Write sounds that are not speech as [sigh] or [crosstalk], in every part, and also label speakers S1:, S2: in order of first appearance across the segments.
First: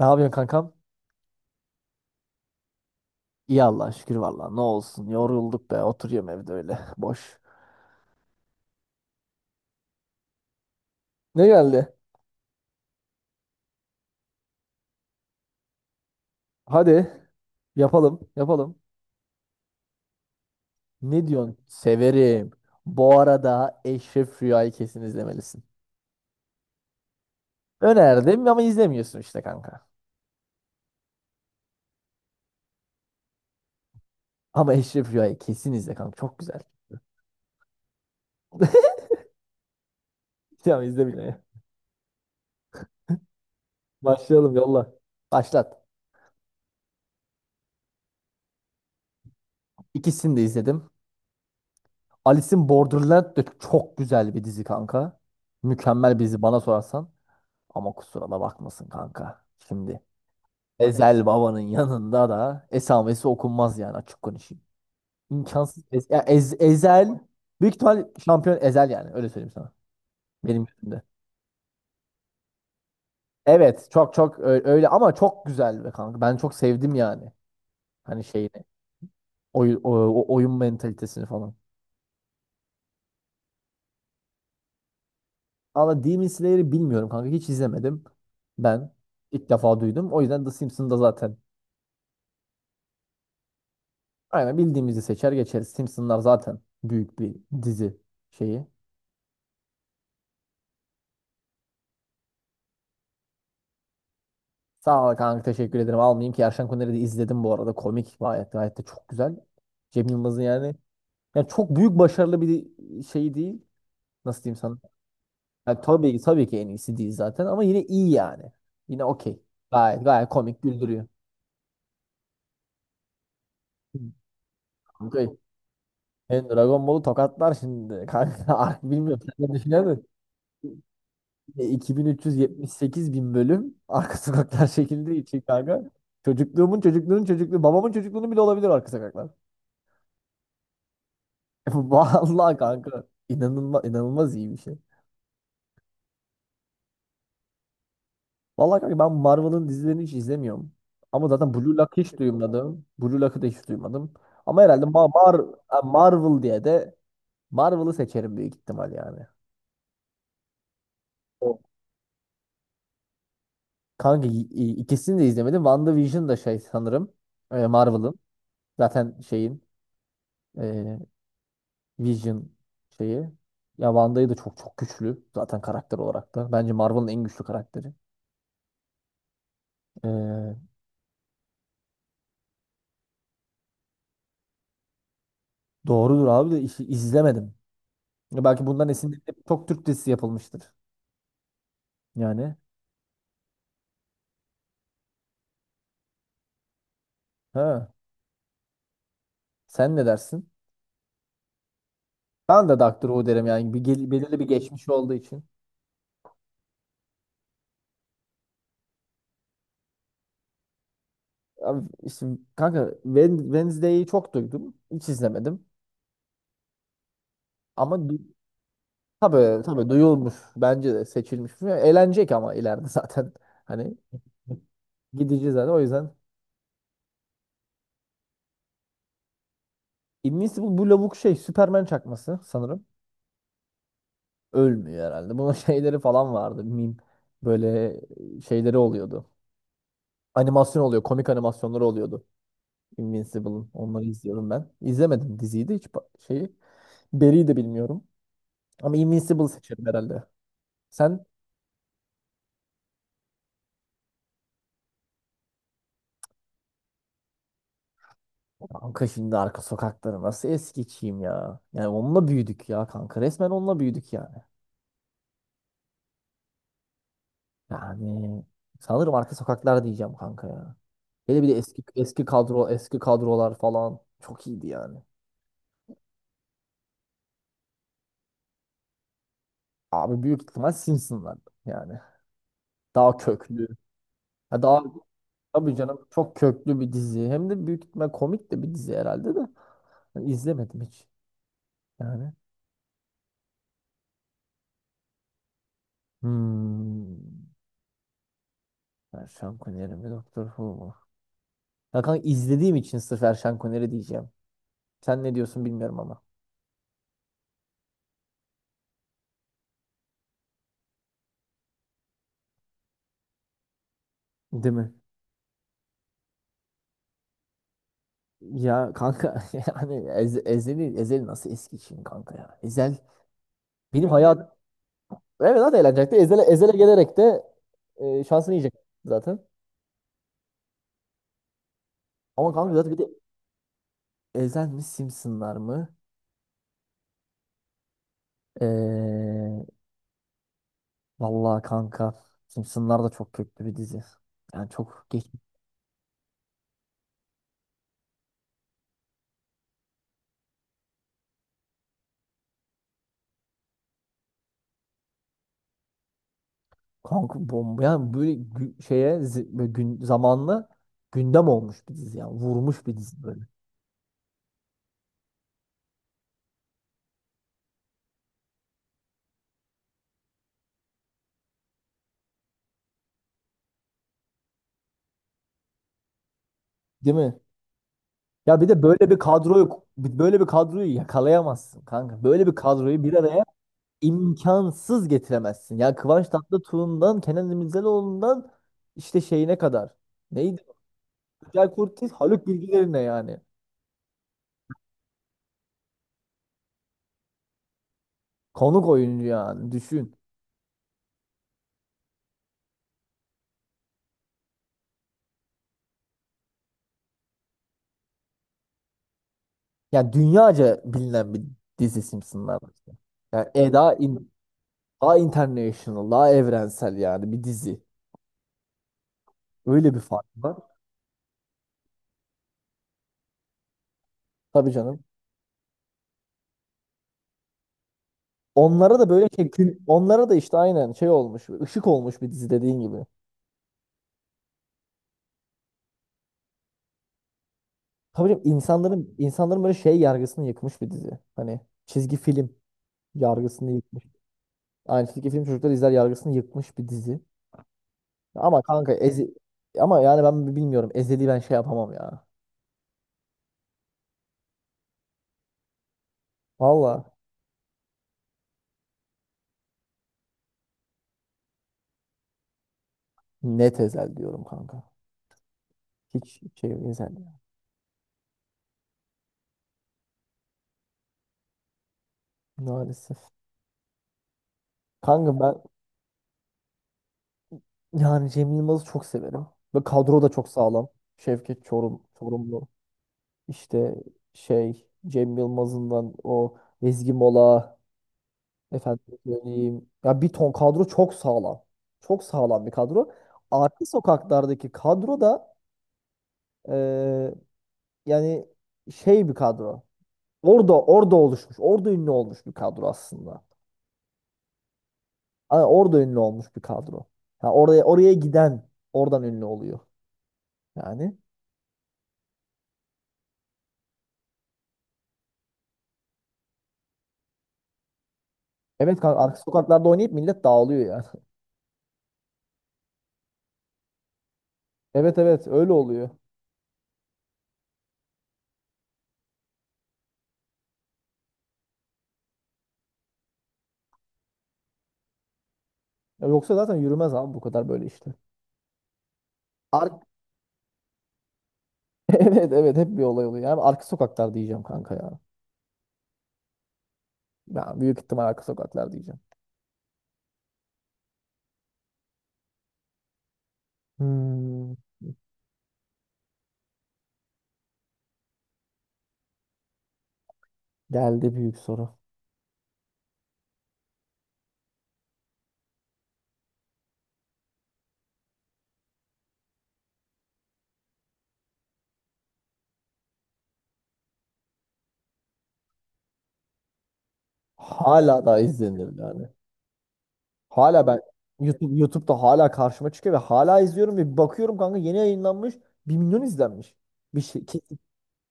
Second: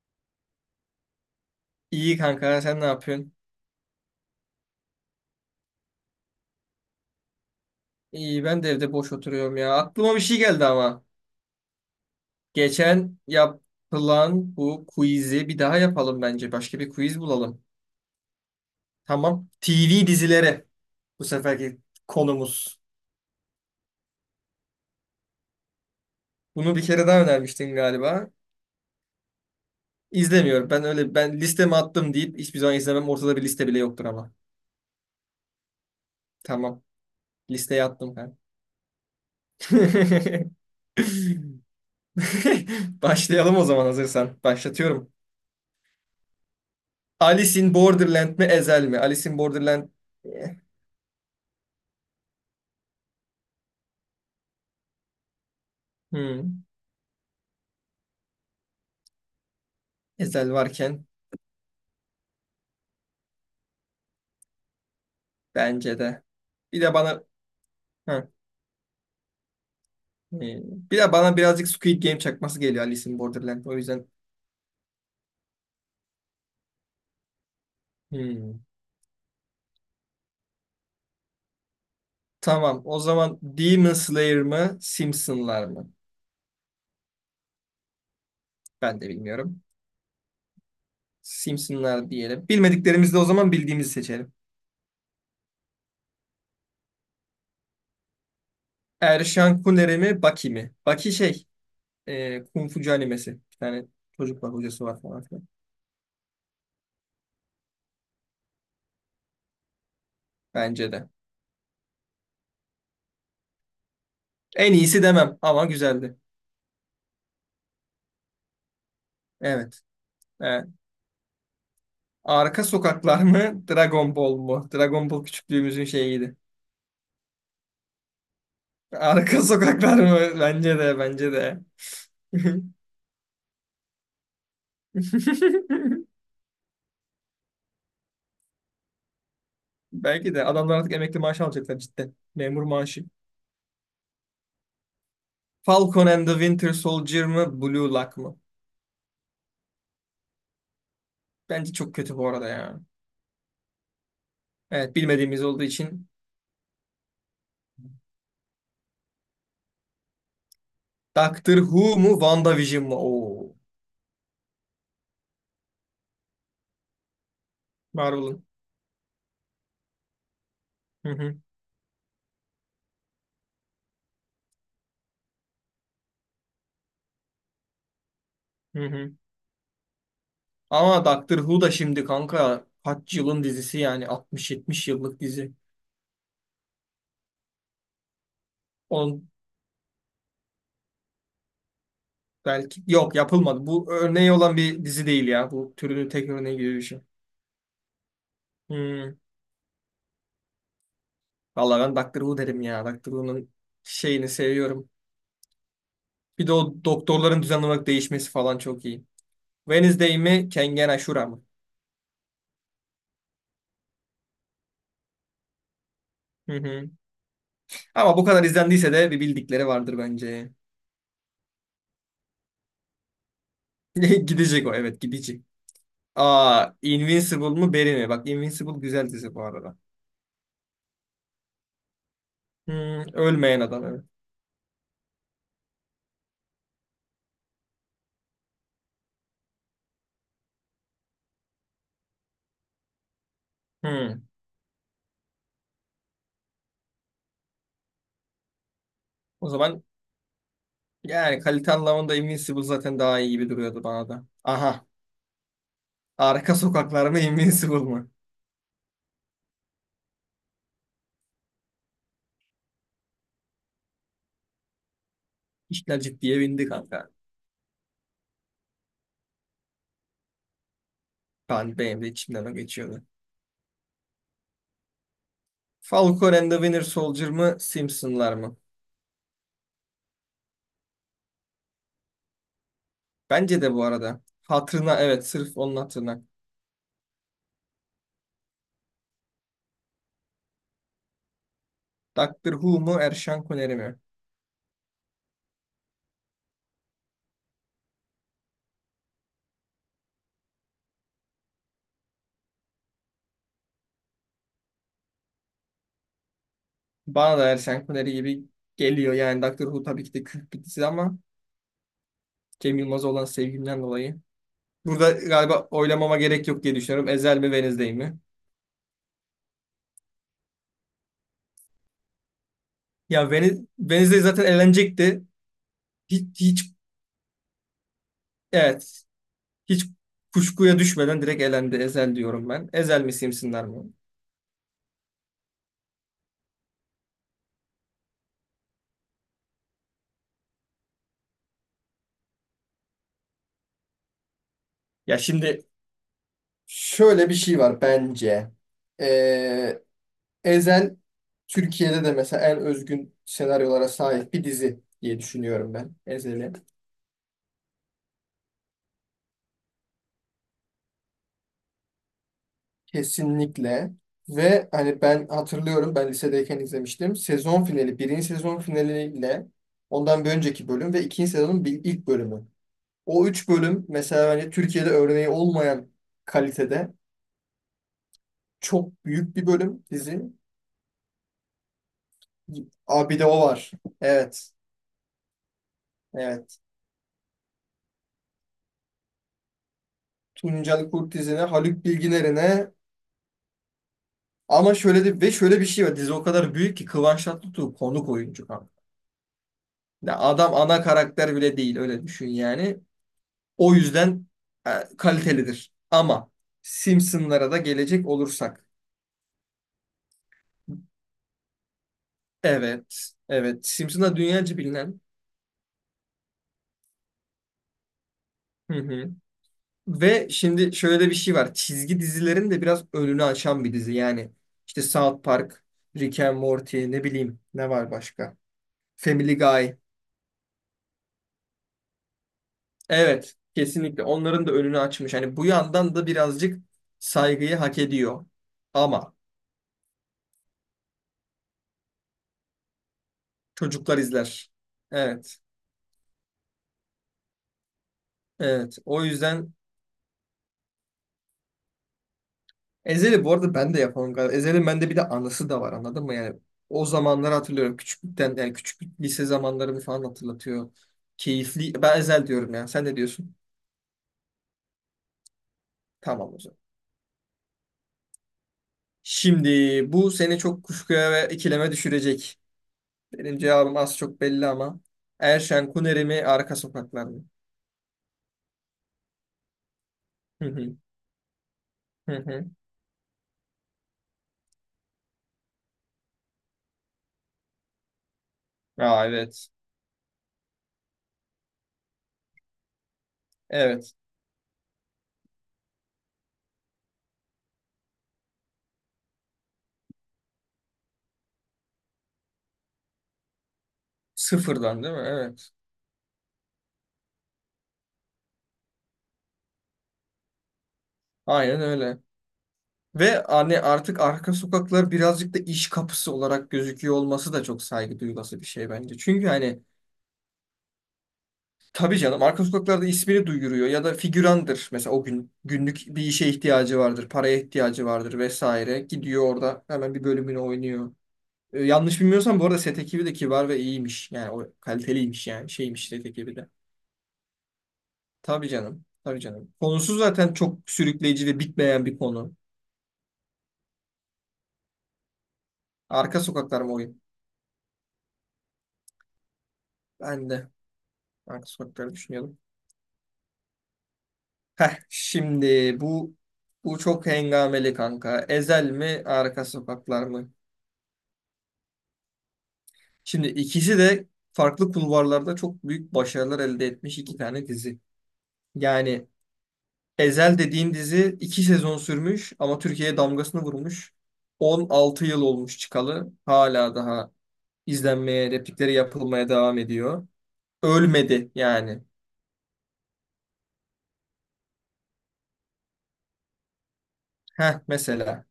S1: Ne yapıyorsun kankam?
S2: İyi kanka, sen ne yapıyorsun?
S1: İyi Allah'a şükür valla. Ne olsun yorulduk be. Oturuyorum evde öyle [laughs] boş.
S2: İyi, ben de evde boş oturuyorum ya. Aklıma bir şey geldi ama.
S1: Ne geldi?
S2: Geçen yapılan bu quiz'i bir daha yapalım bence. Başka bir
S1: Hadi
S2: quiz bulalım.
S1: yapalım, yapalım.
S2: Tamam. TV dizileri bu
S1: Ne diyorsun?
S2: seferki
S1: Severim.
S2: konumuz.
S1: Bu arada Eşref Rüya'yı kesin izlemelisin.
S2: Bunu bir kere daha önermiştin galiba.
S1: Önerdim ama izlemiyorsun işte kanka.
S2: İzlemiyorum. Ben öyle ben listeme attım deyip hiçbir zaman izlemem. Ortada bir liste bile yoktur ama.
S1: Ama Eşref Rüya'yı kesin izle kanka. Çok güzel.
S2: Tamam. Listeye attım ben.
S1: [laughs]
S2: [laughs]
S1: Tamam, izle bile.
S2: Başlayalım o zaman, hazırsan.
S1: Başlayalım, yolla.
S2: Başlatıyorum.
S1: Başlat.
S2: Alice in Borderland mi Ezel mi? Alice in Borderland
S1: İkisini de
S2: eh,
S1: izledim. Alice'in Borderland de çok güzel bir dizi kanka. Mükemmel bir dizi bana
S2: hmm,
S1: sorarsan. Ama kusura da bakmasın kanka. Şimdi,
S2: Ezel
S1: evet.
S2: varken,
S1: Ezel Baba'nın yanında da esamesi okunmaz yani açık konuşayım. İmkansız.
S2: bence de. Bir de
S1: Ezel
S2: bana
S1: büyük ihtimal
S2: ha,
S1: şampiyon Ezel yani öyle söyleyeyim sana.
S2: eh,
S1: Benim
S2: Bir
S1: gözümde.
S2: de bana birazcık Squid Game çakması geliyor, Alice in Borderland. O
S1: Evet,
S2: yüzden
S1: öyle ama çok güzel be kanka. Ben çok sevdim yani. Hani
S2: hmm.
S1: şeyini. Oy, o oyun mentalitesini falan.
S2: Tamam. O zaman Demon Slayer mı Simpsonlar mı?
S1: Ama Demon Slayer'ı bilmiyorum kanka. Hiç izlemedim. Ben
S2: Ben de
S1: ilk
S2: bilmiyorum.
S1: defa duydum. O yüzden The Simpsons'da zaten
S2: Simpsonlar diyelim. Bilmediklerimizde o zaman bildiğimizi seçelim.
S1: aynen bildiğimizi seçer geçeriz. Simpsons'lar zaten büyük bir dizi şeyi.
S2: Erşan Kuneri mi Baki mi? Baki şey, Kung Fucu animesi. Bir tane çocuk var, hocası var
S1: Sağ ol
S2: falan
S1: kanka,
S2: filan.
S1: teşekkür ederim. Almayayım ki, Erşen Kuner'i de izledim bu arada. Komik, gayet gayet de çok güzel. Cem Yılmaz'ın yani,
S2: Bence de.
S1: yani çok büyük başarılı bir şey değil. Nasıl diyeyim
S2: En
S1: sana?
S2: iyisi demem ama
S1: Yani tabii
S2: güzeldi.
S1: ki, tabii ki en iyisi değil zaten ama yine iyi yani. Yine okey.
S2: Evet.
S1: Gayet gayet komik,
S2: He.
S1: güldürüyor.
S2: Arka sokaklar mı, Dragon Ball mu? Dragon
S1: Kanka,
S2: Ball küçüklüğümüzün şeyiydi.
S1: ben Dragon Ball'u tokatlar şimdi. Kanka [laughs] bilmiyorum,
S2: Arka
S1: sen ne
S2: sokaklar
S1: düşünüyorsun?
S2: mı? Bence de, bence de.
S1: 2378 bin üç yüz yetmiş sekiz bin bölüm arka sokaklar [laughs] şekilde için kanka.
S2: [laughs]
S1: Çocukluğumun, çocukluğunun çocukluğu, babamın çocukluğunu bile olabilir arka sokaklar.
S2: Belki de adamlar artık emekli maaşı
S1: [laughs]
S2: alacaklar cidden.
S1: Vallahi
S2: Memur maaşı.
S1: kanka, inanılmaz inanılmaz iyi bir şey.
S2: Falcon and the Winter Soldier mı, Blue Lock mı?
S1: Vallahi kanka, ben Marvel'ın dizilerini hiç izlemiyorum. Ama zaten
S2: Bence
S1: Blue
S2: çok
S1: Lock'ı
S2: kötü
S1: hiç
S2: bu arada ya.
S1: duymadım. Ama herhalde
S2: Evet, bilmediğimiz olduğu için.
S1: Marvel diye de Marvel'ı seçerim büyük ihtimal yani.
S2: Doctor
S1: O.
S2: Who mu, WandaVision mu? Oo.
S1: Kanka ikisini de izlemedim. WandaVision da şey sanırım, Marvel'ın.
S2: Marvel'ın.
S1: Zaten şeyin, e,
S2: Hı hı.
S1: Vision şeyi. Ya Wanda'yı da çok çok güçlü zaten karakter olarak da. Bence Marvel'ın en güçlü karakteri.
S2: Hı hı.
S1: E,
S2: Ama Doctor Who da şimdi kanka kaç yılın dizisi, yani 60-70 yıllık dizi.
S1: doğrudur abi de işi izlemedim. Ya belki bundan
S2: On,
S1: esinlenip çok Türk dizisi yapılmıştır. Yani.
S2: Belki yok, yapılmadı. Bu örneği olan bir dizi değil ya. Bu türünün tek örneği gibi bir şey.
S1: Ha.
S2: Hmm.
S1: Sen ne dersin?
S2: Vallahi ben Doctor Who derim
S1: Ben de
S2: ya.
S1: Doctor
S2: Doctor
S1: Who derim
S2: Who'nun
S1: yani. Bir,
S2: şeyini
S1: belirli bir geçmiş
S2: seviyorum.
S1: olduğu için.
S2: Bir de o doktorların düzenli olarak değişmesi falan çok iyi. Wednesday mi, Kengen Ashura mı?
S1: Abi işte kanka Wednesday'i çok duydum. Hiç izlemedim.
S2: Hı hı.
S1: Ama
S2: Ama
S1: du-
S2: bu kadar izlendiyse de bir
S1: tabii
S2: bildikleri
S1: tabii
S2: vardır
S1: duyulmuş.
S2: bence.
S1: Bence de seçilmiş. Eğlenecek ama ileride [laughs] zaten. Hani
S2: [laughs] Gidecek o, evet, gidecek.
S1: gideceğiz zaten. O yüzden
S2: Aa, Invincible mu Barry mi? Bak, Invincible güzel dizi bu arada.
S1: Invincible bu lavuk şey Superman çakması sanırım.
S2: Hmm, Ölmeyen adam, evet.
S1: Ölmüyor herhalde. Bunun [laughs] şeyleri falan vardı. Meme. Böyle şeyleri oluyordu. Animasyon oluyor. Komik animasyonları oluyordu. Invincible'ın. Onları
S2: Hmm.
S1: izliyorum ben. İzlemedim diziyi de hiç şeyi. Barry'i de bilmiyorum. Ama Invincible
S2: O zaman
S1: seçerim herhalde. Sen
S2: yani kalite anlamında Invincible zaten daha iyi gibi duruyordu bana da. Aha, arka sokaklarına Invincible mı?
S1: kanka, şimdi arka sokakları nasıl es geçeyim ya. Yani onunla büyüdük ya kanka. Resmen onunla büyüdük yani.
S2: İşler ciddiye bindi kanka.
S1: Yani sanırım arka sokaklar diyeceğim kanka ya. Hele bir de eski
S2: Benim de
S1: eski
S2: içimden o
S1: kadro, eski
S2: geçiyordu.
S1: kadrolar falan çok iyiydi yani.
S2: Falcon and the Winter Soldier mı, Simpsonlar mı?
S1: Abi büyük ihtimal Simpsonlar yani. Daha
S2: Bence
S1: köklü.
S2: de bu arada.
S1: Ya daha,
S2: Hatırına, evet, sırf
S1: tabii
S2: onun
S1: canım
S2: hatırına.
S1: çok köklü bir dizi. Hem de büyük ihtimal komik de bir dizi herhalde de. Ben izlemedim hiç. Yani.
S2: Doctor Who mu, Erşan Kuneri mi?
S1: Hmm. Erşan Kuneri mi, Doktor Who mu? Ya kanka, izlediğim için sırf Erşan Kuneri diyeceğim. Sen ne diyorsun bilmiyorum ama.
S2: Bana da Erşan Kuneri gibi geliyor. Yani Doctor Who tabii ki de kült bir dizi ama Cem Yılmaz'a olan sevgimden dolayı.
S1: Değil mi?
S2: Burada galiba oylamama gerek yok diye düşünüyorum. Ezel mi Wednesday mi?
S1: Ya kanka [laughs] yani Ezel'i, Ezel nasıl eski için kanka ya. Ezel
S2: Ya Veniz,
S1: benim
S2: Wednesday zaten
S1: hayat,
S2: eğlenecekti.
S1: evet zaten eğlenecekti.
S2: Hiç, hiç,
S1: Ezel'e gelerek de, şansını yiyecek
S2: evet.
S1: zaten.
S2: Hiç kuşkuya düşmeden direkt elendi. Ezel diyorum
S1: Ama kanka
S2: ben.
S1: aynen, zaten bir
S2: Ezel
S1: de
S2: mi Simsinler mi?
S1: Ezel mi Simpsonlar mı? Ee, Vallahi kanka, Simpsonlar da çok köklü bir dizi. Yani çok
S2: Ya
S1: geç
S2: şimdi şöyle bir şey var bence. Ee, Ezel Türkiye'de de mesela en özgün senaryolara sahip bir dizi diye düşünüyorum ben. Ezel'i.
S1: kanka, bomba yani, böyle böyle gün zamanlı gündem olmuş bir dizi, yani vurmuş bir dizi böyle.
S2: Kesinlikle. Ve hani ben hatırlıyorum, ben lisedeyken izlemiştim. Sezon finali, birinci sezon finaliyle ondan bir önceki bölüm ve ikinci sezonun ilk bölümü. O üç bölüm mesela hani Türkiye'de örneği olmayan kalitede,
S1: Değil mi? Ya bir de
S2: çok büyük bir bölüm dizi.
S1: böyle bir kadroyu yakalayamazsın kanka. Böyle bir kadroyu bir
S2: Abi bir de o
S1: araya
S2: var. Evet.
S1: imkansız getiremezsin. Ya Kıvanç
S2: Evet.
S1: Tatlıtuğ'undan Kenan İmirzalıoğlu'ndan işte şeyine kadar. Neydi?
S2: Tuncel Kurtizine,
S1: Güzel
S2: Haluk
S1: Kurtiz, Haluk
S2: Bilginer'ine,
S1: Bilgilerine yani.
S2: ama şöyle de ve şöyle bir şey var. Dizi o kadar büyük ki Kıvanç Tatlıtuğ konuk oyuncu kanka.
S1: Konuk oyuncu yani, düşün.
S2: Ya adam ana karakter bile değil, öyle düşün yani. O yüzden e, kalitelidir. Ama Simpsonlara da gelecek olursak.
S1: Yani dünyaca bilinen bir dizi Simpsonlar. İşte.
S2: Evet.
S1: Yani
S2: Evet.
S1: daha,
S2: Simpsonlar dünyaca bilinen.
S1: daha international, daha evrensel yani bir dizi.
S2: Hı hı.
S1: Öyle bir fark
S2: Ve
S1: var.
S2: şimdi şöyle bir şey var. Çizgi dizilerin de biraz önünü açan bir dizi. Yani
S1: Tabii
S2: işte
S1: canım.
S2: South Park, Rick and Morty, ne bileyim, ne var başka?
S1: Onlara da böyle
S2: Family
S1: şey,
S2: Guy.
S1: onlara da işte aynen şey olmuş, ışık olmuş bir dizi dediğin gibi.
S2: Evet, kesinlikle onların da önünü açmış. Hani bu yandan da birazcık saygıyı hak ediyor.
S1: Tabii canım,
S2: Ama
S1: insanların böyle şey yargısını yıkmış bir dizi. Hani çizgi film yargısını
S2: çocuklar
S1: yıkmış.
S2: izler.
S1: Aynı çizgi
S2: Evet,
S1: film çocuklar izler yargısını yıkmış bir dizi. Ama
S2: evet.
S1: kanka
S2: O
S1: ezi,
S2: yüzden
S1: ama yani ben bilmiyorum. Ezeli ben şey yapamam ya.
S2: Ezeli bu arada ben de yapamam galiba. Ezel'in bende bir de anısı da var, anladın mı? Yani o
S1: Valla,
S2: zamanları hatırlıyorum. Küçüklükten, yani küçüklük lise zamanlarımı falan hatırlatıyor. Keyifli. Ben Ezel diyorum ya. Sen ne diyorsun?
S1: net Ezel diyorum kanka.
S2: Tamam o
S1: Hiç
S2: zaman.
S1: şey özel ya.
S2: Şimdi bu seni çok kuşkuya ve ikileme düşürecek.
S1: Maalesef.
S2: Benim cevabım az çok belli ama.
S1: Kanka ben
S2: Erşen Kuneri mi Arka Sokaklar mı?
S1: yani Cem Yılmaz'ı çok severim. Ve kadro da
S2: Hı
S1: çok
S2: hı.
S1: sağlam. Şevket Çorum,
S2: Hı hı.
S1: Çorumlu. İşte şey, Cem Yılmaz'ından o Ezgi Mola. Efendim
S2: Aa, evet.
S1: söyleyeyim. Ya bir ton kadro çok sağlam. Çok sağlam bir kadro. Arka
S2: Evet.
S1: sokaklardaki kadro da, eee, yani şey bir kadro. Orada oluşmuş. Orada ünlü olmuş bir kadro aslında.
S2: Sıfırdan, değil mi? Evet.
S1: Ama orada ünlü olmuş bir kadro. Ha, oraya giden oradan ünlü oluyor. Yani.
S2: Aynen öyle. Ve hani artık arka sokaklar birazcık da iş kapısı olarak gözüküyor olması da çok saygı duyulası bir şey bence.
S1: Evet kanka,
S2: Çünkü
S1: arka
S2: hani
S1: sokaklarda oynayıp millet dağılıyor yani. [laughs]
S2: tabii canım arka sokaklarda ismini duyuruyor ya da figürandır. Mesela o
S1: Evet
S2: gün
S1: evet, öyle
S2: günlük bir
S1: oluyor.
S2: işe ihtiyacı vardır, paraya ihtiyacı vardır vesaire. Gidiyor orada hemen bir bölümünü oynuyor. Yanlış bilmiyorsam bu arada set ekibi de kibar ve iyiymiş. Yani o kaliteliymiş, yani şeymiş set
S1: Ya
S2: ekibi de.
S1: yoksa zaten yürümez abi, bu kadar böyle işte.
S2: Tabii canım, tabii canım.
S1: Ar
S2: Konusu zaten çok sürükleyici ve bitmeyen bir
S1: [laughs]
S2: konu.
S1: evet evet, hep bir olay oluyor. Yani arka sokaklar diyeceğim kanka ya.
S2: Arka sokaklar mı oyun?
S1: Ya büyük ihtimal arka sokaklar diyeceğim.
S2: Ben de arka sokakları düşünüyordum.
S1: Hmm,
S2: Şimdi bu çok hengameli kanka. Ezel mi, Arka Sokaklar mı?
S1: geldi büyük soru.
S2: Şimdi ikisi de farklı kulvarlarda çok büyük başarılar elde etmiş iki tane dizi. Yani Ezel dediğin dizi iki sezon sürmüş ama Türkiye'ye damgasını vurmuş. 16 yıl olmuş çıkalı. Hala daha
S1: Hala
S2: izlenmeye,
S1: da
S2: replikleri
S1: izlenir yani.
S2: yapılmaya devam ediyor.
S1: Hala ben
S2: Ölmedi yani.
S1: YouTube'da hala karşıma çıkıyor ve hala izliyorum ve bir bakıyorum kanka, yeni yayınlanmış, 1 milyon izlenmiş. Bir şey.
S2: Heh, mesela.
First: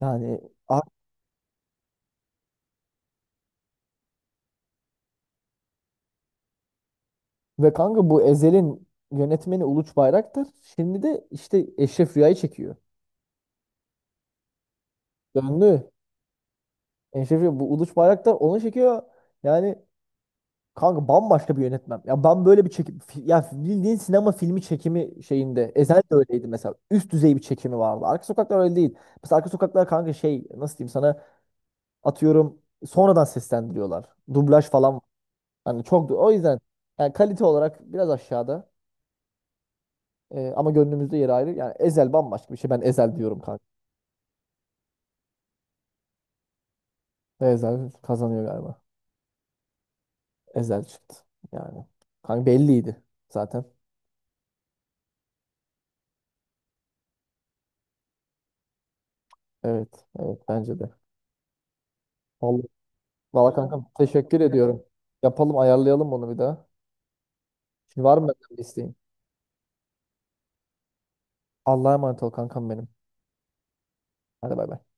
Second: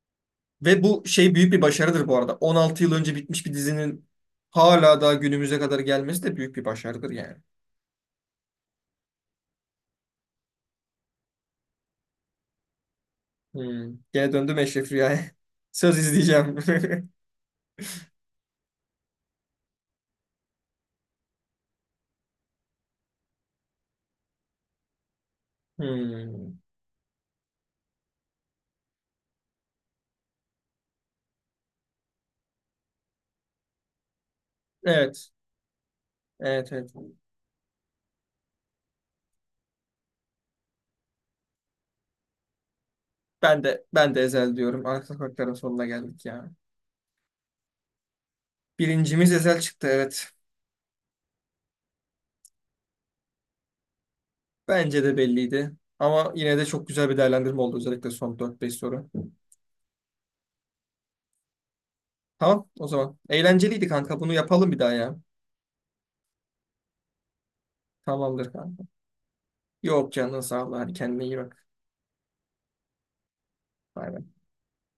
S1: Yani a-
S2: Ve bu şey büyük bir başarıdır bu arada. 16 yıl önce bitmiş bir dizinin hala daha günümüze kadar gelmesi de büyük bir başarıdır yani.
S1: ve kanka, bu Ezel'in yönetmeni Uluç Bayraktar şimdi de işte Eşref Rüya'yı çekiyor.
S2: Hmm. Gene döndüm Eşref Rüya'ya. [laughs]
S1: Döndü.
S2: Söz, izleyeceğim. [laughs]
S1: Eşref Rüya, bu Uluç Bayraktar onu çekiyor. Yani kanka bambaşka bir yönetmen. Ya ben böyle bir ya bildiğin sinema filmi çekimi şeyinde Ezel de öyleydi
S2: Hmm.
S1: mesela. Üst düzey bir çekimi vardı. Arka Sokaklar öyle değil. Mesela Arka Sokaklar kanka şey, nasıl diyeyim sana, atıyorum, sonradan seslendiriyorlar. Dublaj falan.
S2: Evet.
S1: Hani çok, o yüzden
S2: Evet, evet.
S1: yani kalite olarak biraz aşağıda. Ama gönlümüzde yeri ayrı. Yani Ezel bambaşka bir şey. Ben Ezel diyorum
S2: Ben
S1: kanka.
S2: de ben de Ezel diyorum. Arka sokakların sonuna geldik ya.
S1: Ezel kazanıyor galiba.
S2: Birincimiz Ezel çıktı, evet.
S1: Ezel çıktı. Yani. Kanka belliydi zaten.
S2: Bence de belliydi. Ama yine de çok güzel bir değerlendirme oldu, özellikle son dört beş soru.
S1: Evet. Evet bence de. Vallahi,
S2: Tamam o zaman.
S1: vallahi
S2: Eğlenceliydi
S1: kankam,
S2: kanka. Bunu
S1: teşekkür
S2: yapalım bir
S1: ediyorum.
S2: daha ya.
S1: Yapalım, ayarlayalım bunu bir daha. Şimdi var mı
S2: Tamamdır
S1: benden bir
S2: kanka.
S1: isteğin?
S2: Yok, canın sağ ol. Hadi, kendine iyi bak.
S1: Allah'a emanet ol kankam benim.
S2: Bay bay.
S1: Hadi bay bay.